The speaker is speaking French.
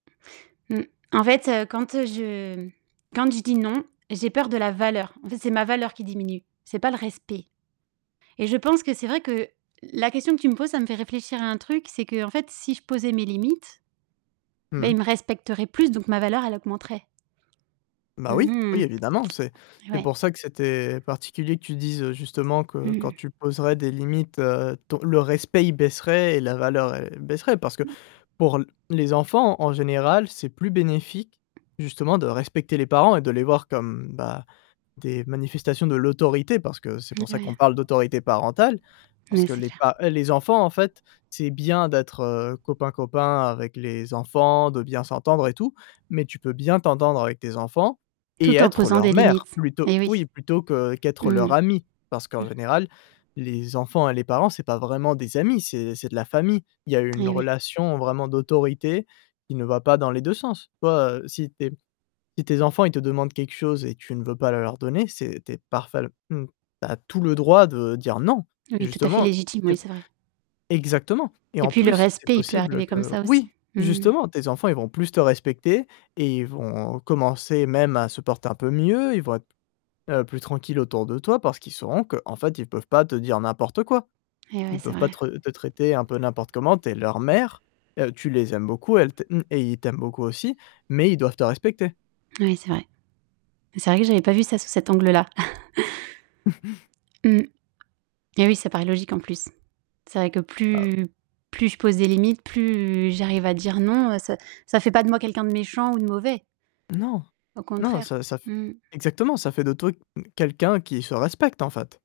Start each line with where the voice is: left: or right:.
right: Mmh. En fait, heu, quand, heu, je quand je dis: «Non», j'ai peur de la valeur. En fait, c'est ma valeur qui diminue. C'est pas le respect. Et je pense que c'est vrai que la question que tu me poses, ça me fait réfléchir à un truc. C'est qu'en fait, si je posais mes limites,
left: Mmh
right: beh, ils
left: mh.
right: me respecteraient plus, donc ma valeur, elle augmenterait. Mmh
left: Bah oui, oui,
right: mh.
left: évidemment, c'est c'est
right: Ouais.
left: pour ça que c'était particulier que tu dises, justement, que
right: Mmh
left: quand
right: mh.
left: tu poserais des limites, heu, ton le respect il baisserait et la valeur, elle baisserait parce que
right: Mmh.
left: pour l les enfants en général, c'est plus bénéfique, justement, de respecter les parents et de les voir comme, bah, des manifestations de l'autorité parce que c'est pour
right: Mmh,
left: ça qu'on
right: ouais.
left: parle d'autorité parentale. Parce
right: Mais
left: que
right: c'est
left: les
right: clair.
left: pa heu, les enfants en fait, c'est bien d'être, heu, copain-copain avec les enfants, de bien s'entendre et tout, mais tu peux bien t'entendre avec tes enfants et
right: Tout en
left: être
right: posant
left: leur
right: des
left: mère,
right: limites.
left: plutôt
right: Eh oui.
left: oui, plutôt que
right: Mmh
left: qu'être leur
right: mh.
left: amie. Parce
right: Mmh.
left: qu'en général, les enfants et les parents c'est pas vraiment des amis, c'est c'est de la famille. Il y a une
right: Eh oui.
left: relation vraiment d'autorité qui ne va pas dans les 2 sens. Toi, heu, si tes si tes enfants ils te demandent quelque chose et que tu ne veux pas le leur donner, c'est tu es parfèl mmh, tu as tout le droit de dire: «Non».
right: Oui, tout à fait
left: Justement
right: légitime, oui,
left: ép
right: c'est vrai.
left: exactement et
right: Et
left: en
right: puis le
left: plus c'est
right: respect, il peut
left: possible
right: arriver comme
left: que
right: ça aussi.
left: oui,
right: Mmh mh.
left: justement tes enfants ils vont plus te respecter et ils vont commencer même à se porter un peu mieux, ils vont être, heu, plus tranquilles autour de toi parce qu'ils sauront qu'en fait ils peuvent pas te dire n'importe quoi.
right: Eh ouais
left: Ils
right: c'est
left: peuvent pas
right: vrai.
left: tre te traiter un peu n'importe comment, tu es leur mère, heu, tu les aimes beaucoup, elle t mmh, et ils t'aiment beaucoup aussi, mais ils doivent te respecter.
right: Oui, c'est vrai. Mais c'est vrai que j'avais pas vu ça sous cet angle-là. Mmh. Beh oui, ça paraît logique en plus. C'est vrai que
left: Bah
right: plus plus je pose des limites, plus j'arrive à dire: «Non», heu, ça ça fait pas de moi quelqu'un de méchant ou de mauvais.
left: Non.
right: Au
left: Non,
right: contraire.
left: ça ça f
right: Mmh mh.
left: exactement, ça fait de toi, m quelqu'un qui se respecte, en fait.